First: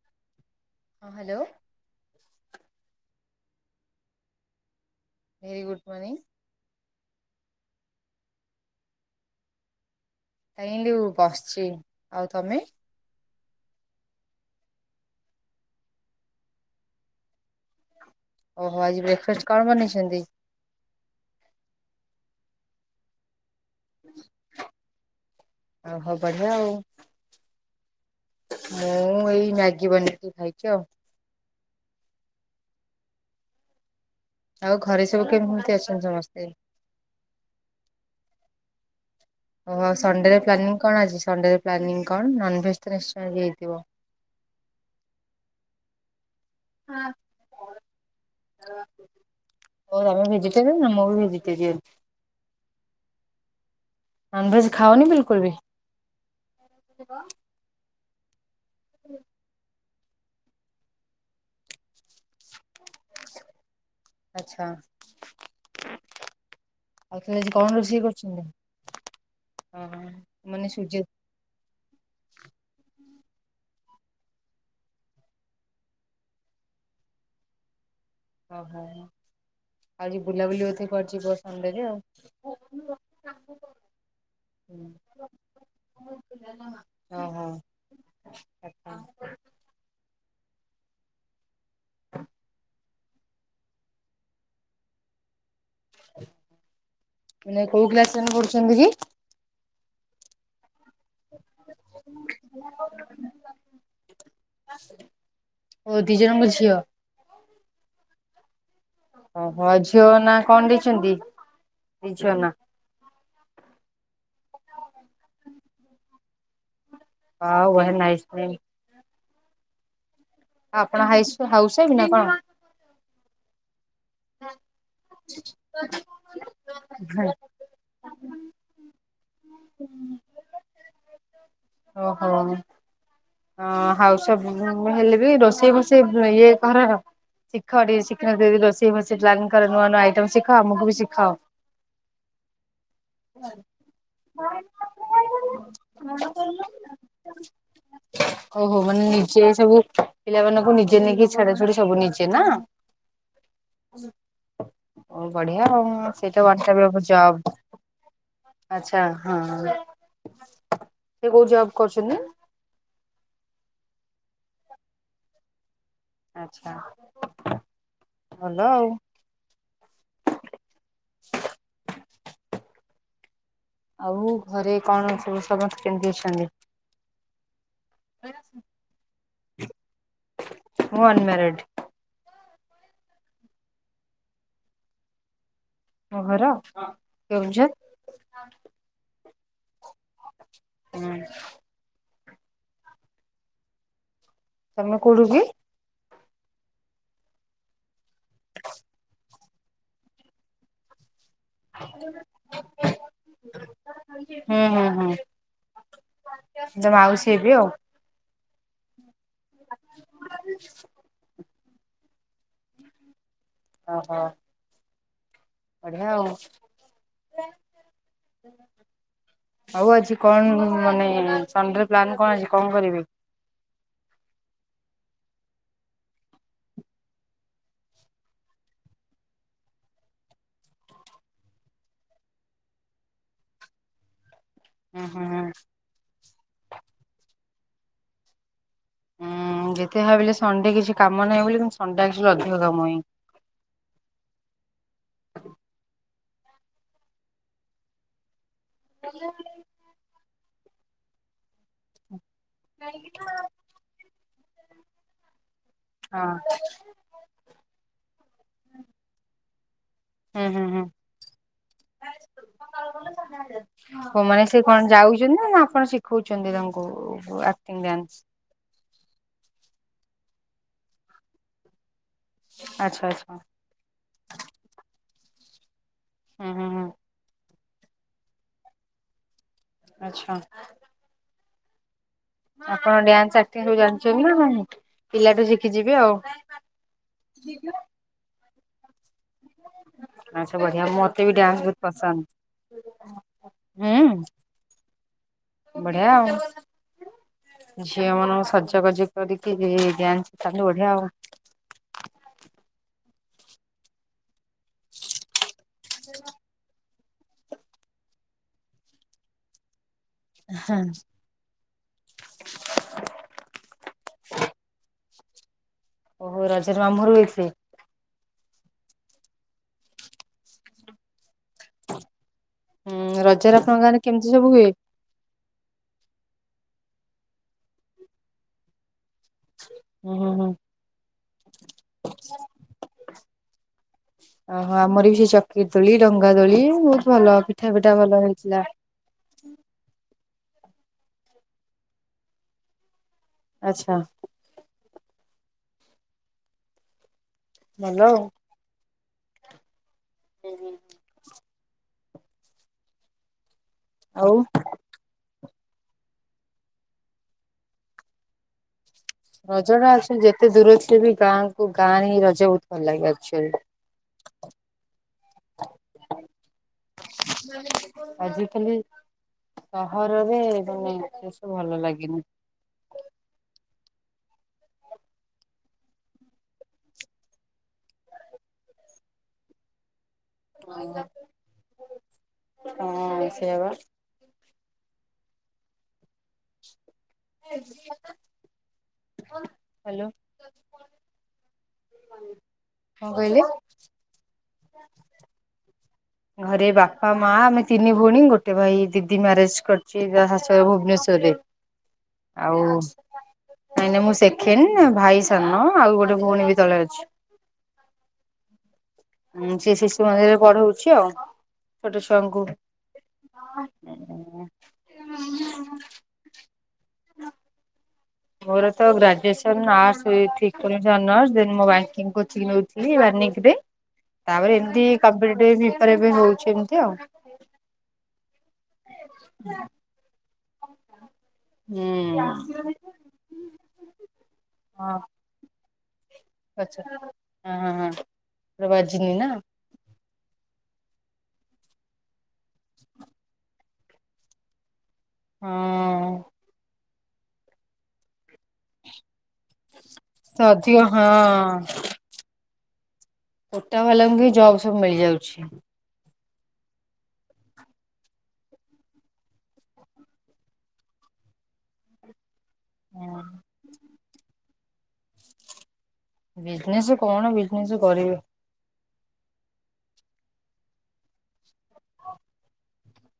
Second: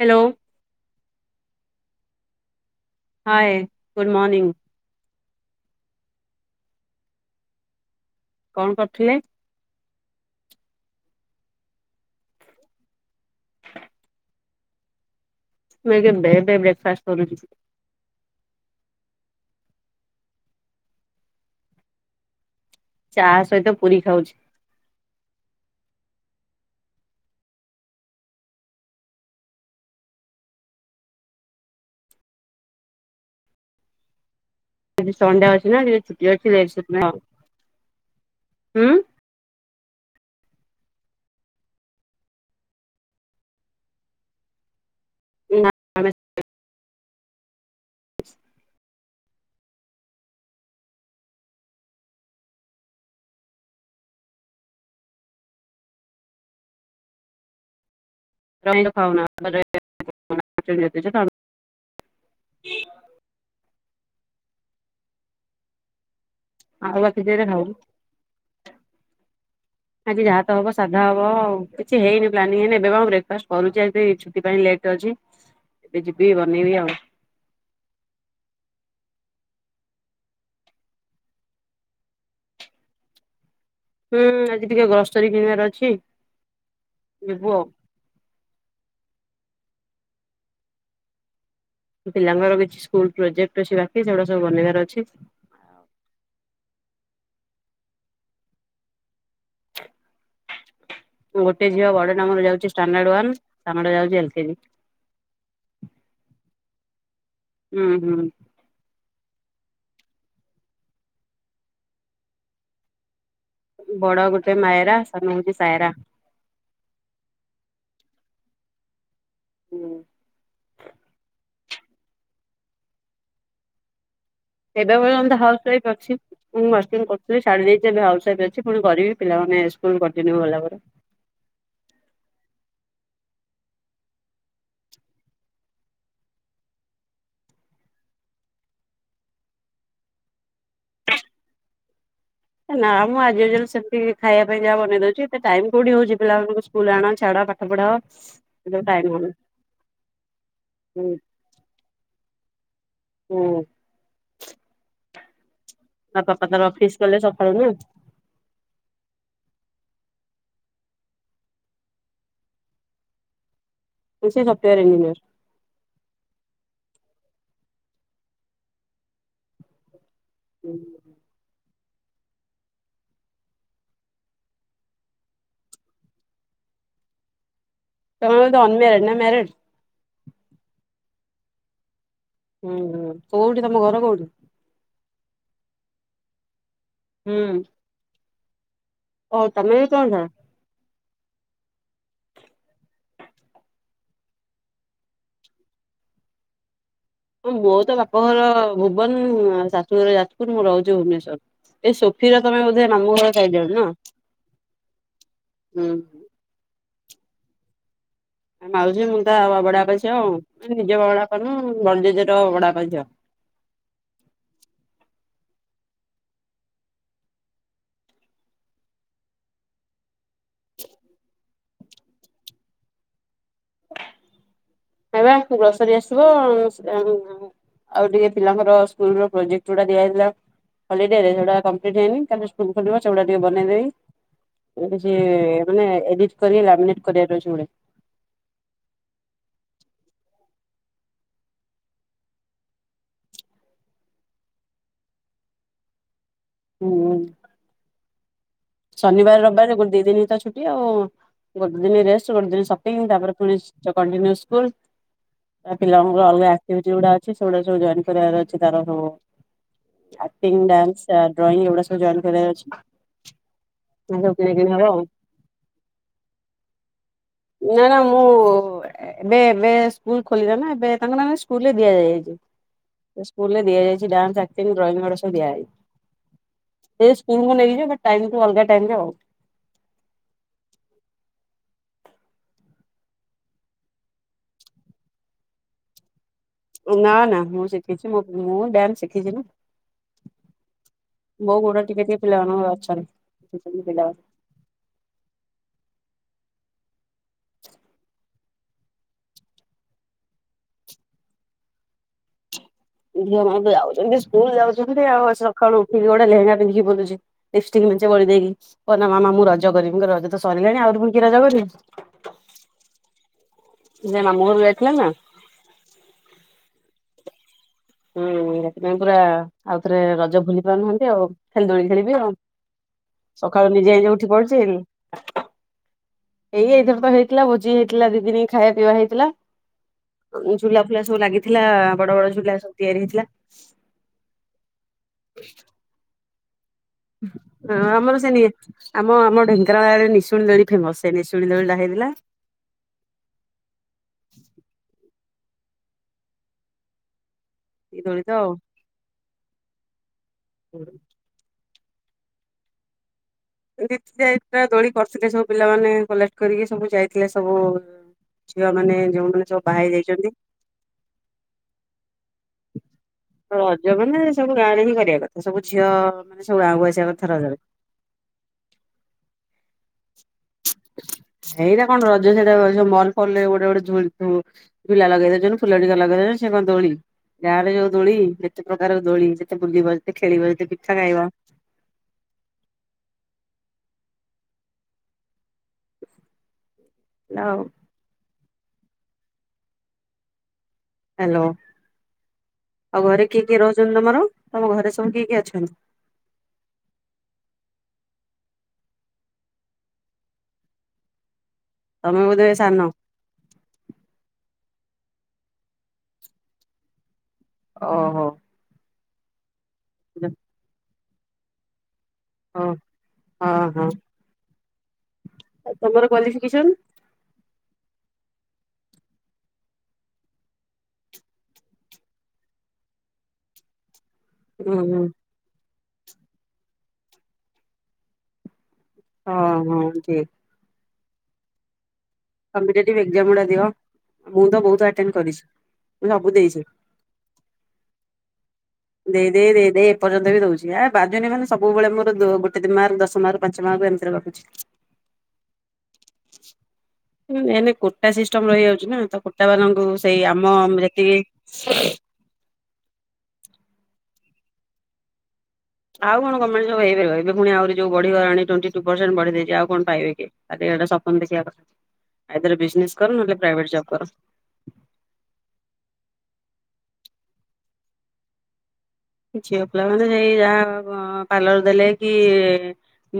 ହ୍ୟା ଲୋ। ହଁ hello. Hi good morning. Very good morning. କଣ୍ କରୁଥୁଲେ? ବସିଚି ଆଉ ତମେ? ମୁଁ ଏବେ ଲେଟ୍ ରେ ବ୍ରେକ୍ଫାଷ୍ଟ୍ କରୁଚି। ଓହୋ ଆଜି ବ୍ରେକ୍ଫାଷ୍ଟ୍ କଣ ବନେଇଚନ୍ତି? ଚା ସହିତ ପୁରୀ ଖାଉଚି। ଓହୋ ବଢିଆ ଆଉ। ମୁଁ ଏଇ ମ୍ୟାଗି ବନେଇକି ଖାଇଚି ଆଉ। ଆଉ ଘରେ ଆଜି ସବୁ ସନଡେ୍ କେମିତି ଅଛି ନା ଟିକେ ଅଛନ୍ତି ଛୁଟି ସମସ୍ତେ ଅଛି ଲେଟ୍ ସେଥିପାଇଁ ଆଉ‌ ହୁଁ। ଓହୋ ସଣ୍ଡେରେ ପ୍ଲାନିଂ କଣ୍ ଆଜି ସଣ୍ଡେରେ ପ୍ଲାନିଂ କଣ୍ ନନଭେଜ୍ ତ ନିଶ୍ଚୟ ଆଜି ହେଇଥିବ। [inaudible] ମୋ ମାମା ଭେଜିଟେରିୟାନ୍ ନା ମୁଁ ବି ଭେଜିଟେରିୟାନ୍। ନନଭେଜ୍ ଖାଅନି ବିଲକୁଲ୍ ବି? [unintelligible] ଆଛା ଆଉ ବାକି ତାହେଲେ ଦିନରେ ଆଜି ଖାଉ କଣ ରୋଷେଇ କରିଛନ୍ତି? ଆଜି ଯାହା ତ ହବ ସାଧା ହବ ଆଉ। କିଛି ହେଇନି ପ୍ଲାନିଂ ଏଇନେ ଏବେ ପା ମୁଁ ବ୍ରେକ୍ଫାଷ୍ଟ କରୁଚି ଆଜି ଛୁଟି ପାଇଁ ଲେଟ୍ ରେ ଅଛି। ଏବେ ଯିବି ବନେଇବି ଆଉ। ଓହୋ। ଆଜି ବୁଲାବୁଲି କରିଛି [unintelligible] ହୁଁ ଆଜି ଟିକେ ଗ୍ରସରୀ କିଣିବାର ଅଛି। ଓହୋ ଯିବୁ ଆଉ। ଆଚ୍ଛା ପିଲାଙ୍କର କିଛି ସ୍କୁଲ୍ ପ୍ରୋଜେକ୍ଟ୍ ଅଛି ବାକି ସେଗୁଡା ସବୁ ବନେଇବାର ଅଛି। ଏଇନେ କଉ କ୍ଲାସରେ ପଢୁଛନ୍ତି କି? ମୁଁ ଗୋଟେ ଝିଅ ବଡଟା ମୋର ଯାଉଚି ଷ୍ଟାଣ୍ଡାଡ୍ ୱାନ୍ ସାନ ଟା ଯାଉଚି ଏଲ୍ କେଜି। ଓ ଦି ଜଣଙ୍କ ଝିଅ। ହୁଁ ହୁଁ। ଓହୋ ଝିଅ ନା କଣ ଦେଇଚନ୍ତି? ଦି ଝିଅ ନା? ବଡ ଗୋଟେ ମାୟରା ସାନ ହଉଛି ସାୟରା। ୱଓ! ୱହ ନାଇସ ନେମ। ହୁଁ। ଆପଣ ହାଇସ୍- ହାଉସ୍ ୱାଇଫ୍ ନା କଣ? ଏବେ ପର୍ଯ୍ୟନ୍ତ ତ ହାଉସ୍ ୱାଇଫ୍ ଅଛି। ମୁଁ ମାଷ୍ଟରାଣୀ କରୁଥିଲି ଛାଡ଼ି ଦେଇଚି ଏବେ ହାଉସ୍ ୱାଇଫ୍ ଅଛି ପୁଣି କରିବି ପିଲାମାନେ ସ୍କୁଲ୍ କଣ୍ଟିନ୍ୟୁ ଗଲା ପରେ। ଓହୋ। ହଁ ହାଉସ୍ ୱାଇଫ୍ ମୁଁ ହେଲେ ବିି ରୋଷେଇ ବୋଷେଇ ଇଏ ଘରର ଶିଖ ଟିକେ [unintelligible] ରୋଷେଇ ଫୋଷେଇ ପ୍ଳାନକର। ନୂଆ ନୂଆ ଆଇଟମ ଶିଖ। ଆମକୁ ବି ଶିଖାଅ। ନା ମ ଆଜ ଏଜୁଅଲ ସେମିତି ଖାଇବା ପାଇଁ ଯାହା ବନେଇ ଦଉଚି। ଏତେ ଟାଇମ୍ କଉଠି ହଉଚି ପିଲାମାନଙ୍କୁ ସ୍କୁଲ୍ ଆଣ ଛାଡ ପା [unintelligible] ହୋଉ ହୋଉ ମାନେ ନିଜେ ସବୁ ପିଲାମାନଙ୍କୁ ନିଜେ ହୁଁ ନେଇକି ଛାଡା ଛୁଡି ସବୁ ନିଜେ ନା? ହୁଁ। ବଢିଆ ଆଉ ତା ବାପା ସେଇଟା ତାର ୱାନ ଟାଇପ ଅଫିସ ଅଫ୍ ଗଲେ ସକାଳୁ ଜବ। ନା। ଆଚ୍ଛା ହଁ। ସେ କୋଉ ଜବ୍ କରୁଛନ୍ତି? ସେ ସଫ୍ଟୱାର ଇଞ୍ଜିନିଅର। ଆଚ୍ଛା, ଭଲ ଆଉ। ଆଉ ଘରେ କଣ ସବୁ [unintelligible] କେମିତି ଅଛନ୍ତି? ତମେ ହଉଛ ଅନମ୍ୟାରେଡ ନା ମ୍ୟାରେଡ? ହଁ ଅନମ୍ୟାରେଡ। ହୁଁ ହୁଁ। କୋଉଠି ତମ ଘର କୋଉଠି? ଆମ ଘର? ହଁ, ହୁଁ କେଉଁଝର। ଓ ତମେ ବି କେଉଁଝର। ହଁ। ତମେ କୋଉଠୁ କି? ମୋ ବୋଉ ତ ବାପଘର ଭୁବନ, ଶାଶୁଘର ଯାଜପୁର, ମୁଁ ରହୁଛି ଭୁବନେଶୂର। ଏ ସୋଫିର ତମେ ବୋଧେ ମାମୁଁ ଘର ଟାଇଟେଲ ନା? ହୁଁ। ମୁଁ ତା ମାଉସୀ ହେବି ଆଉ। ତା ମାଉସି ମୁଁ ତା ବଡବାପା ଝିଅ ଆଉ ନିଜ ବଡବାପା ନୁହଁ ବଡ଼ଜେଜେ ର ବଡ ବାପା ଝିଅ। ଓହୋ। ବଢିଆ ଆଉ। ଆଉ ଆଜି କଣ ମାନେ ସଣ୍ଡେରେ ପ୍ଲାନ କଣ ଅଛି କଣ କରିବି? ନାଇପା ଗୋସରୀ ଆସିବ। [unintelligible] ଆଉ ଟିକେ ପିଲାଙ୍କର ସ୍କୁଲ ପ୍ରୋଜେକ୍ଟ ଗୁଡା ଦିଆଯାଇଥିଲା ହଲିଡେ ରେସେଗୁଡା କମ୍ପିଲିଟି କାଲି ସ୍କୁଲ ଖୋଲିବ ସେଗୁଡା ଟିକେ ବନେଇଦବି ଏ ହୁଁ ଡିଟି ହୁଁ ହୁଁ ମାନେ କରି ଲାମିନିଟେ କରିବାର ଅଛି ଗୁଡ଼େ ଉଁ ଯେତେ ଭାବିଲେ ସଣ୍ଡେ କିଛି କାମ ନାହିଁ ବୋଲି କିନ୍ତୁ ସଣ୍ଡେ ଆକ୍ଚୁଲି ଅଧିକ କାମ ହିଁ ହୁଁ ଶନିବାର ରବିବାର ଗୋଟେ ଦି ଦିନ ତ ଛୁଟି ଆଉ ଗୋଟେ ଦିନ ରେଷ୍ଟ ଗୋଟେ ଦିନ ସପିଙ୍ଗ ତାପରେ ପୁଣି କଣ୍ଟିନ୍ୟୁ ସ୍କୁଲ ତା ପିଲାଙ୍କର ହଁ ଅଲଗା ଆକ୍ଟିଭିଟି ଗୁଡା ଅଛି ସେଗୁଡା ସବୁ ଜଏନ କରିବାର ଅଛି ତାର ସବୁ ହୁଁ ଆକ୍ଟିଂ ହୁଁ ହୁଁ। ଡ୍ୟାନ୍ସ ତା ଡ୍ରଇଂ ଏଗୁଡା ସବୁ ଜଏନ୍ କରିବାର ଅଛି ହଁ ସବୁ ମାନେ କିଣା ସେ କିଣି ହବ କଣ ଆଉ। ଯାଉଛନ୍ତି ନା ଆପଣ ଶିଖଉଛନ୍ତି ତାଙ୍କୁ ଆକ୍ଟିଂ ନା ନା ଡ୍ୟାନ୍ସ? ମୁଁ ଏବେ ଏବେ ସ୍କୁଲ ଖୋଲିଲା ନା ଏବେ ତାଙ୍କ ନା ସ୍କୁଲରେ ଦିଆଯାଇଛି ଆଚ୍ଛା ସେ ଆଚ୍ଛା ସ୍କୁଲରେ ଦିଆଯାଇଛି ଡ୍ୟାନ୍ସ ଆର୍କ୍ଟି ଡ୍ରଇଂ ଗୁଡା ସବୁ ଦିଆଯାଇଛି ହୁଁ ହୁଁ ହୁଁ ସେ ସ୍କୁଲ ନେଇ ଯିବୁ ଟାଇମ ତୁ ଅଲଗା ଟାଇମରେ ଆଚ୍ଛା ଆପଣ ଡ୍ୟାନ୍ସ ଆର୍କ୍ଟି ସବୁ ଜାଣିଛନ୍ତି ନାହିଁ ପିଲାଠୁ ଶିଖିଯିବେ ଆଉ ନା ନା ମୁଁ ଶିଖିଛି ମୋ ମୁଁ ଡ୍ୟାନ୍ସ ଶିଖିଛି ନା ଆଉ ସବୁ ବଢିଆ ମତେ ବି ମୋ ଡ୍ୟାନ୍ସ ଗୁଣ ବହୁତ ଟିକେ ଟିକେ ପିଲାମାନଙ୍କର ଅଛନ୍ତି। ପସନ୍ଦ ପିଲା ହୁଁ। ବଢିଆ। ଝିଅ ମାନଙ୍କୁ ସଜବାଜ କରିକି ଡ୍ୟାନ୍ସ ଶିଖାନ୍ତୁ ବଢିଆ ଆଉ ଝିଅ ମାନେ ଯାଉଛନ୍ତି ସ୍କୁଲ ଯାଉଛନ୍ତି ଆଉ ସକାଳୁ ଉଠିକି ଗୋଟେ ଲେହେଙ୍ଗା ପିନ୍ଧିକି ବୁଲୁଛି ଲିପିଷ୍ଟିକି ମେଁଚେ ବଳି ଦେଇକି କହନା ମାମା ମୁଁ ରଜ କରିବି ରଜ ତ ସରିଲାଣି ଆହୁରୁ ପୁଣି କି ରଜ କରିବୁ, ସିଏ ତା ମାମୁଁ ଘରୁ ଯାଇଥିଲା ନା ଓହୋ ରଜରେ ମାମୁଁ ଘର କୁ ଯାଇଥିଲେ ହୁଁ ସେଥିପାଇଁ ପୁରା ଆଉ ଥରେ ରଜ ଭୁଲି ପାରୁନାହାନ୍ତି ଆଉ ଖାଲି ଦୋଳି ଖେଳିବି ଆଉ ହୁଁ ରଜରେ ସକାଳୁ ଆପଣଙ୍କ ନିଜେ ଗାଁରେ ନିଜେ ଉଠି କେମିତି ସବୁ ପଡୁଛି ହୁଏ? ଲି ଏଇ ଏଇଥର ତ ହେଇଥିଲା ଭୋଜି ହେଇଥିଲା ଦି ଦିନ ଖାଇବା ପିଇବା ହେଇଥିଲା। ହୁଁ ହୁଁ ହୁଁ ଝୁଲା ଫୁଲା ସବୁ ଲାଗିଥିଲା ବଡ ବଡ ଝୁଲା ସବୁ ତିଆରି ହେଇଥିଲା। ଓହୋ ଆମର ବି ସେ ଚକ୍ରୀ ର ଦୋଳି ଡଙ୍ଗାଦୋଳି ବହୁତ ଭଲ ପିଠା ପିଠା ଆମର ଭଲ ସେ ହେଇଥିଲା। ଆମ ଆମ ଢେଙ୍କାନାଳରେ ନିଶୁଣି ଦୋଳି ଫେମସ ସେ ନିଶୁନି ଦୋଳିଟା ହେଇଥିଲା। ଆଚ୍ଛା। ଏ ଦୋଳି ତ ଆଉ। ଦୁ ଆଉ ଚାରିଟା [unintelligible] ଦୋଳି କର କରିଥିଲେ ସବୁ ପିଲାମାନେ କଲେକ୍ଟ କରିକି ସବୁ ଯାଇଥିଲେ ସବୁ ଝିଅ ମାନେ ଯୋଉ। ରଜ ଟା ଆକ୍ଚୁଆଲି ଯେ ଏତେ ଦୂର ଥିଲେ ବି ଗାଁକୁ ଗାଁରେ ହିଁ ରଜ ବହୁତ ଭଲ ଲାଗେ ଆକ୍ଚୁଆଲି। ରଜ ମାନେ ସବୁ ଗାଁରେ ହିଁ କରିବା କଥା ସବୁ ଝିଅ ମାନେ ସବୁ ଗାଁକୁ ଆସିବା କଥା ରଜରେ। ଆଜିକାଲି ସହରରେ ମାନେ ଏସବୁ ଭଲ ଏଇଟା କଣ ଲାଗେନି। ରଜ ସେଇଟା ସବୁ ମଲ ଫଲ ଗୋଟେ ଗୋଟେ ଝୁଲଥିବ। ଝୁଲା ଲଗେଇ ଦୋଉଛନ୍ତି ଫୁଲ ଦୀଟା ଲଗେଇ ଦୋଉଛନ୍ତି ସେ କଣ ଦୋଳି ଗାଁରେ ଯୋଉ ଦୋଳି ଯେତେ ପ୍ରକାର ଦୋଳି ଯେତେ ବୁଲିଵା ଯେତେ ଖେଳିଵ ଯେତେ ପିଠା ଖାଇବା। ହଁ ସେଇଆ ପା। [inaudible] ଆଉ। ହ୍ୟାଲୋ ହାଲୋ ଆଉ କଣ ଘରେ କିଏ କହିଲେ? କିଏ ରହୁଛନ୍ତି ତମର ତମ ଘରେ ସବୁ କିଏ କିଏ ଅଛନ୍ତି। ଘରେ ବାପା ମା ଆମେ ତିନି ଭଉଣୀ ଗୋଟେ ଭାଇ ଦିଦି ମ୍ୟାରେଜ କରିଛି ତା ଶାଶୁ ଘରେ ଭୁବନେଶ୍ଵର। ତମେ ବୋଧେ ଆଉ? ସାନ ନାଇଁ ନାଇ ମୁଁ ସେକେଣ୍ଡ ଭାଇ ସାନ ଆଉ ଗୋଟେ ଭଉଣୀ ବି ତଳେ ଅଛି। ଓହୋ। ମୁଁ ସେ ଶିଶୁ ଓ ମନ୍ଦିରରେ ପଢହଉଚି ଆଉ। ଛୋଟ ଛୁଆଙ୍କୁ। ହଁ ଆଉ ତମର କ୍ଵାଲିଫିକେସନ୍? [inaudible] ମୋର ତ ଗ୍ରାଜୁଏସନ ଆର୍ସ ଏଠି [unintelligible] ଅନର୍ସ ଦେନ୍ ମୁଁ ବ୍ୟଙ୍କିଙ୍ଗ କୋଚିଂଙ୍ଗି ନୋଉଥିଲି [unintelligible] ହୁଁ ହୁଁ ତାପରେ ଏମିତି [unintelligible] ହଉଚି ଏମତି ଆଉ। ହଁ ହଁ ଠିକ୍। ହୁଁ। କମ୍ପିଡେଟିପ୍ ଏକ୍ଜାମ ଗୁଡା ଦିଅ ମୁଁ ତ ବୋହୁତୁ ଆଟେନେ କରିସ୍ ଆଛା ହଁ ହଁ ହଁ। ପୁରା ବାଜିନି ନା ଦେଇ ଦେଇ ଦେଇ ଦେ ଏ ପର୍ଯ୍ୟନ୍ତ ବି ଦଉଚି ଆ ବାଜୁନି ମାନେ ସବୁବେଳେ ମୋର ଦୋ ଗୋଟେ ଦିନ ମାର୍କ ଦଶ ମାର୍କ ପାଞ୍ଚ ମାର୍କ ଏମିତିରେ ବଟୁଚି। ହଁ। [unintelligible] ସିଷ୍ଟମ ରହି ଯାଉଚି ନା ତ କୁଟା ବାଲାଙ୍କୁ ସେଇ ଆମ ଅଧିକ ହଁ ଯେତିକି କୋଟା ବାଲାଙ୍କୁ ହିଁ ଜବ୍ ସବୁ ମିଳିଯାଉଛି। ଆଉ କଣ ଗମେଟେ ଜବ ହେଇପାରିବ ଏବେ ଫୁଣି ଆହୁରି ଯୋଉ ବଢିଗଲାଣି ଟଣ୍ଟି ଟୁ ପରସେଣ୍ଟ ବଢି ଦେଇଚି ଆଉ କଣ ପାଇବେ କି? ଖାଲି ଗୋଏଟା ସପନ ଦେଖିବା କଥା ଆଇଦର ବିନେସ କର ନହେଲେ ହଁ ପ୍ରାଇଭେଟ ଜବ୍ କର। ବିଜନେସ୍ କଣ ବିଜନେସ୍ କରିବି? ଝିଅ ପିଲାମାନୋନେ ସେଇ ଯାହା ପାର୍ଲର ଦେଲେ କି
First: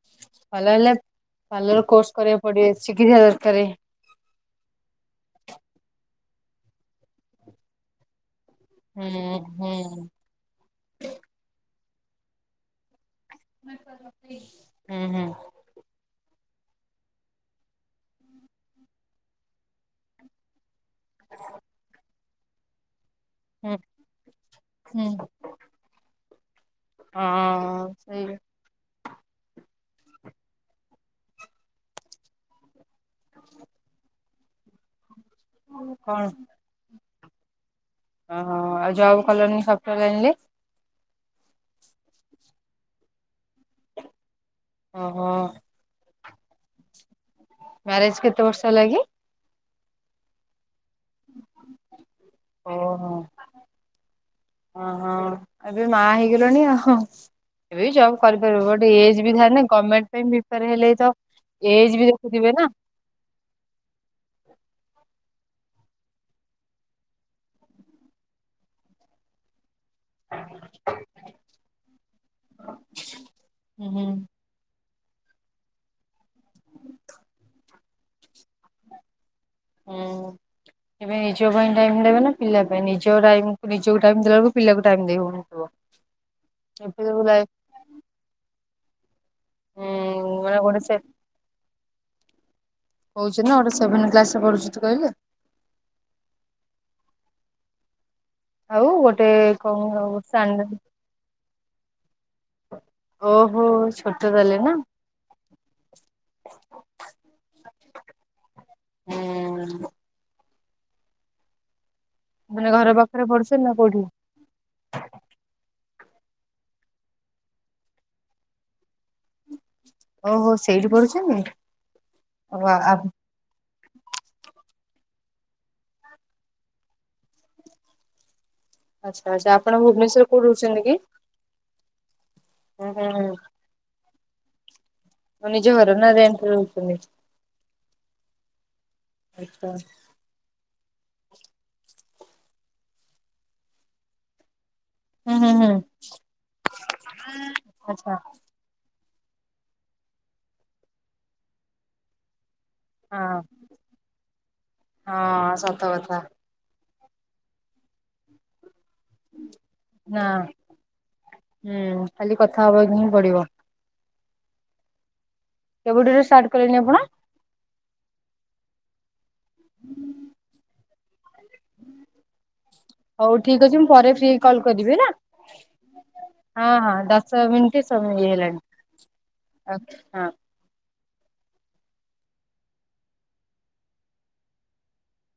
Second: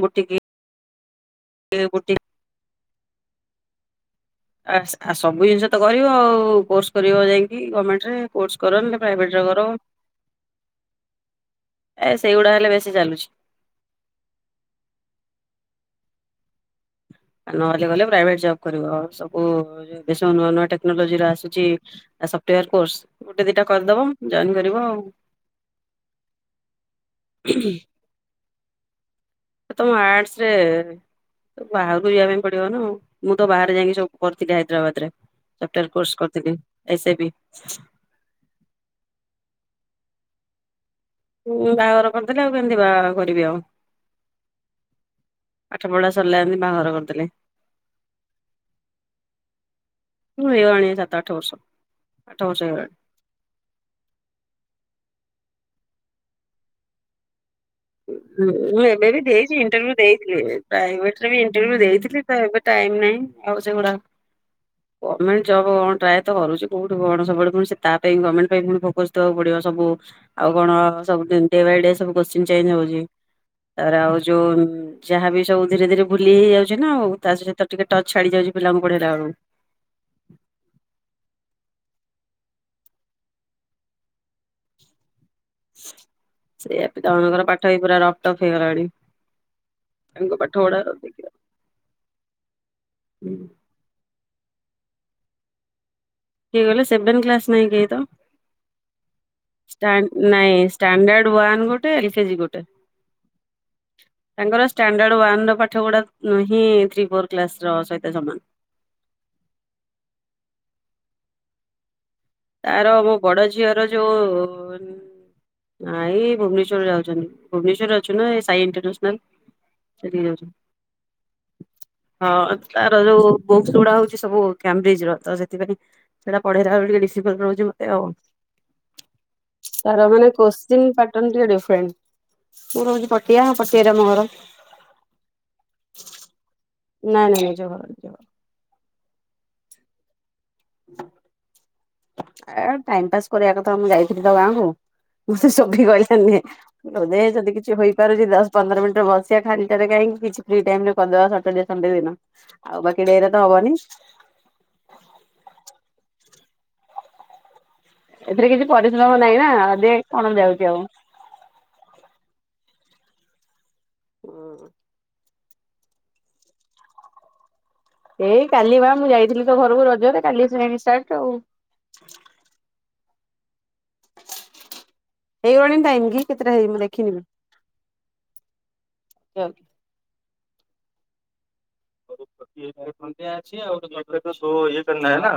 ବୁଟିକି ଭଲ ହେଲା ପାଲର କୋର୍ସ ବୁଟିକ କରିବାକୁ ପଡିବ ଶିକିଥିବା ଦରକାରେ। ଆସ୍‌ ଆ ସବୁ ଜିନିଷ ତ କରିବ ଆଉ କୋର୍ସ କରିବ ଯାଇକି ଗମେଣ୍ଟ ରେ। କୋର୍ସ କର ନହେଲେ ହୁଁ ପ୍ରାଇବେଟ ଜ ହୁଁ କର। ଏ ସେଇଗୁଡା ହେଲେ ବେଶୀ ଚାଲୁଛି। ହୁଁ ହୁଁ। ଆଉ ନହେଲେ ଗଲେ ପ୍ରାଇଭେଟ ଜବ୍ କରିବ ଆ ସବୁ [unintelligible] ନୂଆ ନୂଆ ଟେ ନୋଲୋଜିର ଆସୁଚି ସଫ୍ଟାର କୋର୍ସ ଗୋଟେ ଦିଟା ହୁଁ କରିଦବ ଜଏନ୍ କରିବ ଆଉ। ହୁଁ ହୁଁ ସେଇ ଆ ତମେ ଆର୍ଟସ ରେ ବାହାରକୁ ଯିବା ପାଇଁ ପଡିବ ନା ମୁଁ ତ ବାହାରେ ଯାଇକି ସବୁ କରୁଥିଲି ହାଇଦ୍ରାବାଦରେ ସଫ୍ଟୟାର କୋର୍ସ କଣ କରୁଥିଲି ଏସ୍-ଏ-ବି। ଓହୋ ହୋ ଆଉ ଯବ୍ କଲନି ସଫ୍ଟାର ଲାଇନ୍ ରେ? ଉଁ ବାହାଘର କରିଦେଲେ ଆଉ କେମିତି ବାଆଘର କରିବି ଆଉ? ଓ ହୋ। ପାଠ ପଢା ସରିଲା ଯେମିତି ବାହାଘର କରିଦେଲେ। ମ୍ୟାରେଜ୍ କେତେ ବର୍ଷ ହେଲାକି? ହୁଁ ହେଇଗଲାଣି ସାତ ଆଠ ବର୍ଷ। ଆଠ ବର୍ଷ ହେଇଗଲାଣି। ଓହୋ ଅହ ଏବେ ମା ହେଇଗଲଣି ଆଉ। ଏବେବି ଜବ୍ କରିପାରିବୁ ମୁଁ ବଟ୍ ଏବେ ଏଜ ବି ଦେଇଛି ଥାନି ଇଣ୍ଟରଭ୍ୟୁ ଗମେଣ୍ଟ ପାଇଁ ଦେଇଥିଲି ପିପ୍ୟାର ହେଲେତ ପ୍ରାଇଭେଟରେ ବି ଇଣ୍ଟରଭ୍ୟୁ ଦେଇଥିଲି ଏଜବିତ ଏବେ ଟାଇମ ନାଇଁ ଆଉ ସେଗୁଡା ପ ଗମେଟ ଜବ୍ ହଁ ଟ୍ରାଏ ତ କରୁଚି କଉଠୁ ବଡ଼ ସପୋର୍ଟ କରୁ ସେ ତା ପାଇଁ ଗମେଣ୍ଟ ପାଇଁ ପୁଣି ଫୋକସ୍ ଦେବାକୁ ପଡିବ ସବୁ ଆଉ କଣ ସବୁ ଡେ ବାଇ ଡେ ସବୁ କୋଶ୍ଚୀନ ଚେଞ୍ ହଉଚି ତା ହୁଁ ପରେ ହୁଁ। ଆଉ ଯୋଉ ଯାହା ବି ସବୁ ଧିରେ ଧିରେ ଭୁଲି ହେଇ ହେଇଯାଉଚି ନା ଆଉ ତା ସହିତ ଟିକେ ଟଚ୍ ଛାଡି ଯାଉଛି ପିଲାଙ୍କୁ ପଢେଇଲା ବଳକୁ। ହୁଁ। ଏବେ ନିଜ ପାଇଁ ଟାଇମ୍ ଦେବେ ନା, ପିଲା ପାଇଁ, ନିଜ ଟାଇମ୍ କୁ ନିଜକୁ ଟାଇମ୍ ଦେଲା ବେଳକୁ ପିଲାକୁ ଟାଇମ୍ ଦେଇ ହଉନି। ସେଇଆତ, ଜଣଜଣଙ୍କର ପାଠ ବି ପୁରା ରଫ୍ ଟଫ୍ ହେଇଗଲାଣି। ଉଁ ତାଙ୍କ ମାନେ ପାଠ ଗୋଟେ ଗୁଡା ସେ ଦେଖିବା। କହୁଛି ନା, ଗୋଟେ ସେଭେନ କ୍ଲାସ ରେ ପଢୁଚି ତୁ କହିଲୁ। କିଏ କହିଲେ, ସେଭେନ୍ କ୍ଲାସ ନାଇଁ କେହି ତ? ଆଉ ଗୋଟେ କଣ ଷ୍ଟାଣ୍ଡ ନାଇଁ ଷ୍ଟାଣ୍ଡାର୍ଡ ଷ୍ଟାଣ୍ଡାର୍ଡ ୱାନ ଗୋଟେ, ଏଲକେଜୀ ଗୋଟେ। ହଁ ସତ। ତାଙ୍କର ଷ୍ଟାଣ୍ଡାର୍ଡ ୱାନ ର ପାଠ ଗୁଡା ହିଁ, ଥ୍ରୀ ଫୋର କ୍ଲାସ ର ସହିତ ସମାନ। ହୁଁ ମାନେ ଘର ତାର, ମୋ ପାଖରେ ବଡ ପଢୁଛନ୍ତି ନା ଝିଅର କୋଉଠି? ଯୋଉ ନାଇ ଏଇ ଭୁବନେଶ୍ୱର ଯାଉଚନ୍ତି, ଭୁବନେଶ୍ୱର ଅଛି ନା ଏ ସାଇଇଣ୍ଟରନ୍ୟାସନାଲ ସେଇଠିକି ଓହୋ ଯାଉଚନ୍ତି, ସେଇଠି ପଢୁଛନ୍ତି ହଁ ଓ ଆ ତାର ଯୋଉ ବହୁତ୍ ସେଗୁଡା ହଉଛି ସବୁ କାମବ୍ରିଜ ର, ତ ସେଥିପାଇଁ, ସେଟା ପଢେଇଲା ବେଳେ ଟିକେ ରିସ୍ ଫିକର ରହୁଚି ମତେ ଆଉ। ଆଚ୍ଛା ଆଚ୍ଛା ଆପଣ ତାର ଭୁବନେଶ୍ୱରରେ ମାନେ କୋଉଠି ରହୁଛନ୍ତି କୋଶ୍ଚିନ କି? ପାଟନ୍ ଟିକେ ଡିଫରେଣ୍ଟ। ମୁଁ ହୁଁ ରହୁଛି ହୁଁ ପଟିଆ, ପଟିଆରେ ଆମ ଘର। ନିଜ ଘର, ନା ରେଣ୍ଟ ରେ ରହୁଚନ୍ତି? ନାଇଁ ନାଇଁ ନିଜ ଘର ନିଜ ଘର। [unintelligible] ଆ ଟାଇମ ପାସ୍ କରିବା କଥା, ମୁଁ ଯାଇଥିଲି ତ ଗାଁକୁ। ହୁଁ ମୁଁ ସେ ହୁଁ ହୁଁ ସୋଭି କହିଲା ନେ, ମୁଁ କହିଲି ହଉ ଦେ, ଯଦି କିଛି ଆଛା ହେଇପାରୁଚି ଦଶ ପନ୍ଦର ମିନିଟରେ ବସିବା ଖାଲି ଟାରେ କାହିଁକି? କିଛି ଫ୍ରି ଟାଇମ ରେ କରିଦବା ସଟରର୍ଡେ ସଂଡେ ଦିନ। ଆଉ ବାକି ଡେରେ ହଁ ତ ହବନି। ହଁ, ସତ କଥା। ଏଥିରେ କିଛି ପରିଶ୍ରମ ନାହିଁ ନା, ଦେଖେ ନା କଣ ଯାଉଚି ଆଉ। ହୁଁ, ଖାଲି କଥା ହେବାକୁ ହିଁ ପଡିବ। ହଁ କେବେଠରୁ ଷ୍ଟାର୍ଟ କଲେଣି ଆପଣ? ଏଇ କାଲି ବା, ମୁଁ ଯାଇଥିଲି ତୋ ଘରକୁ ରଜରେ, କାଲି ଆସିକି ଜାଣିକି ଷ୍ଟାର୍ଟ ଆଉ ‌। ହଉ ଠିକ ଅଛି, ମୁଁ ପରେ ଫ୍ରି ହେଇକି କଲ କରିବି ହେଲା। ହେଇଗଲାଣି ଟାଇମ କି କେତେଟା ହେଇ ହଁ ମୁଁ ହଁ, ଦେଖିନି। ଦଶ ମିନିଟ ସମୟ ହେଇ ଗଲାଣି, ଆଉ ହଁ। [unintelligible] ସୋ ଏଥିରେ ନାହିଁ ନା।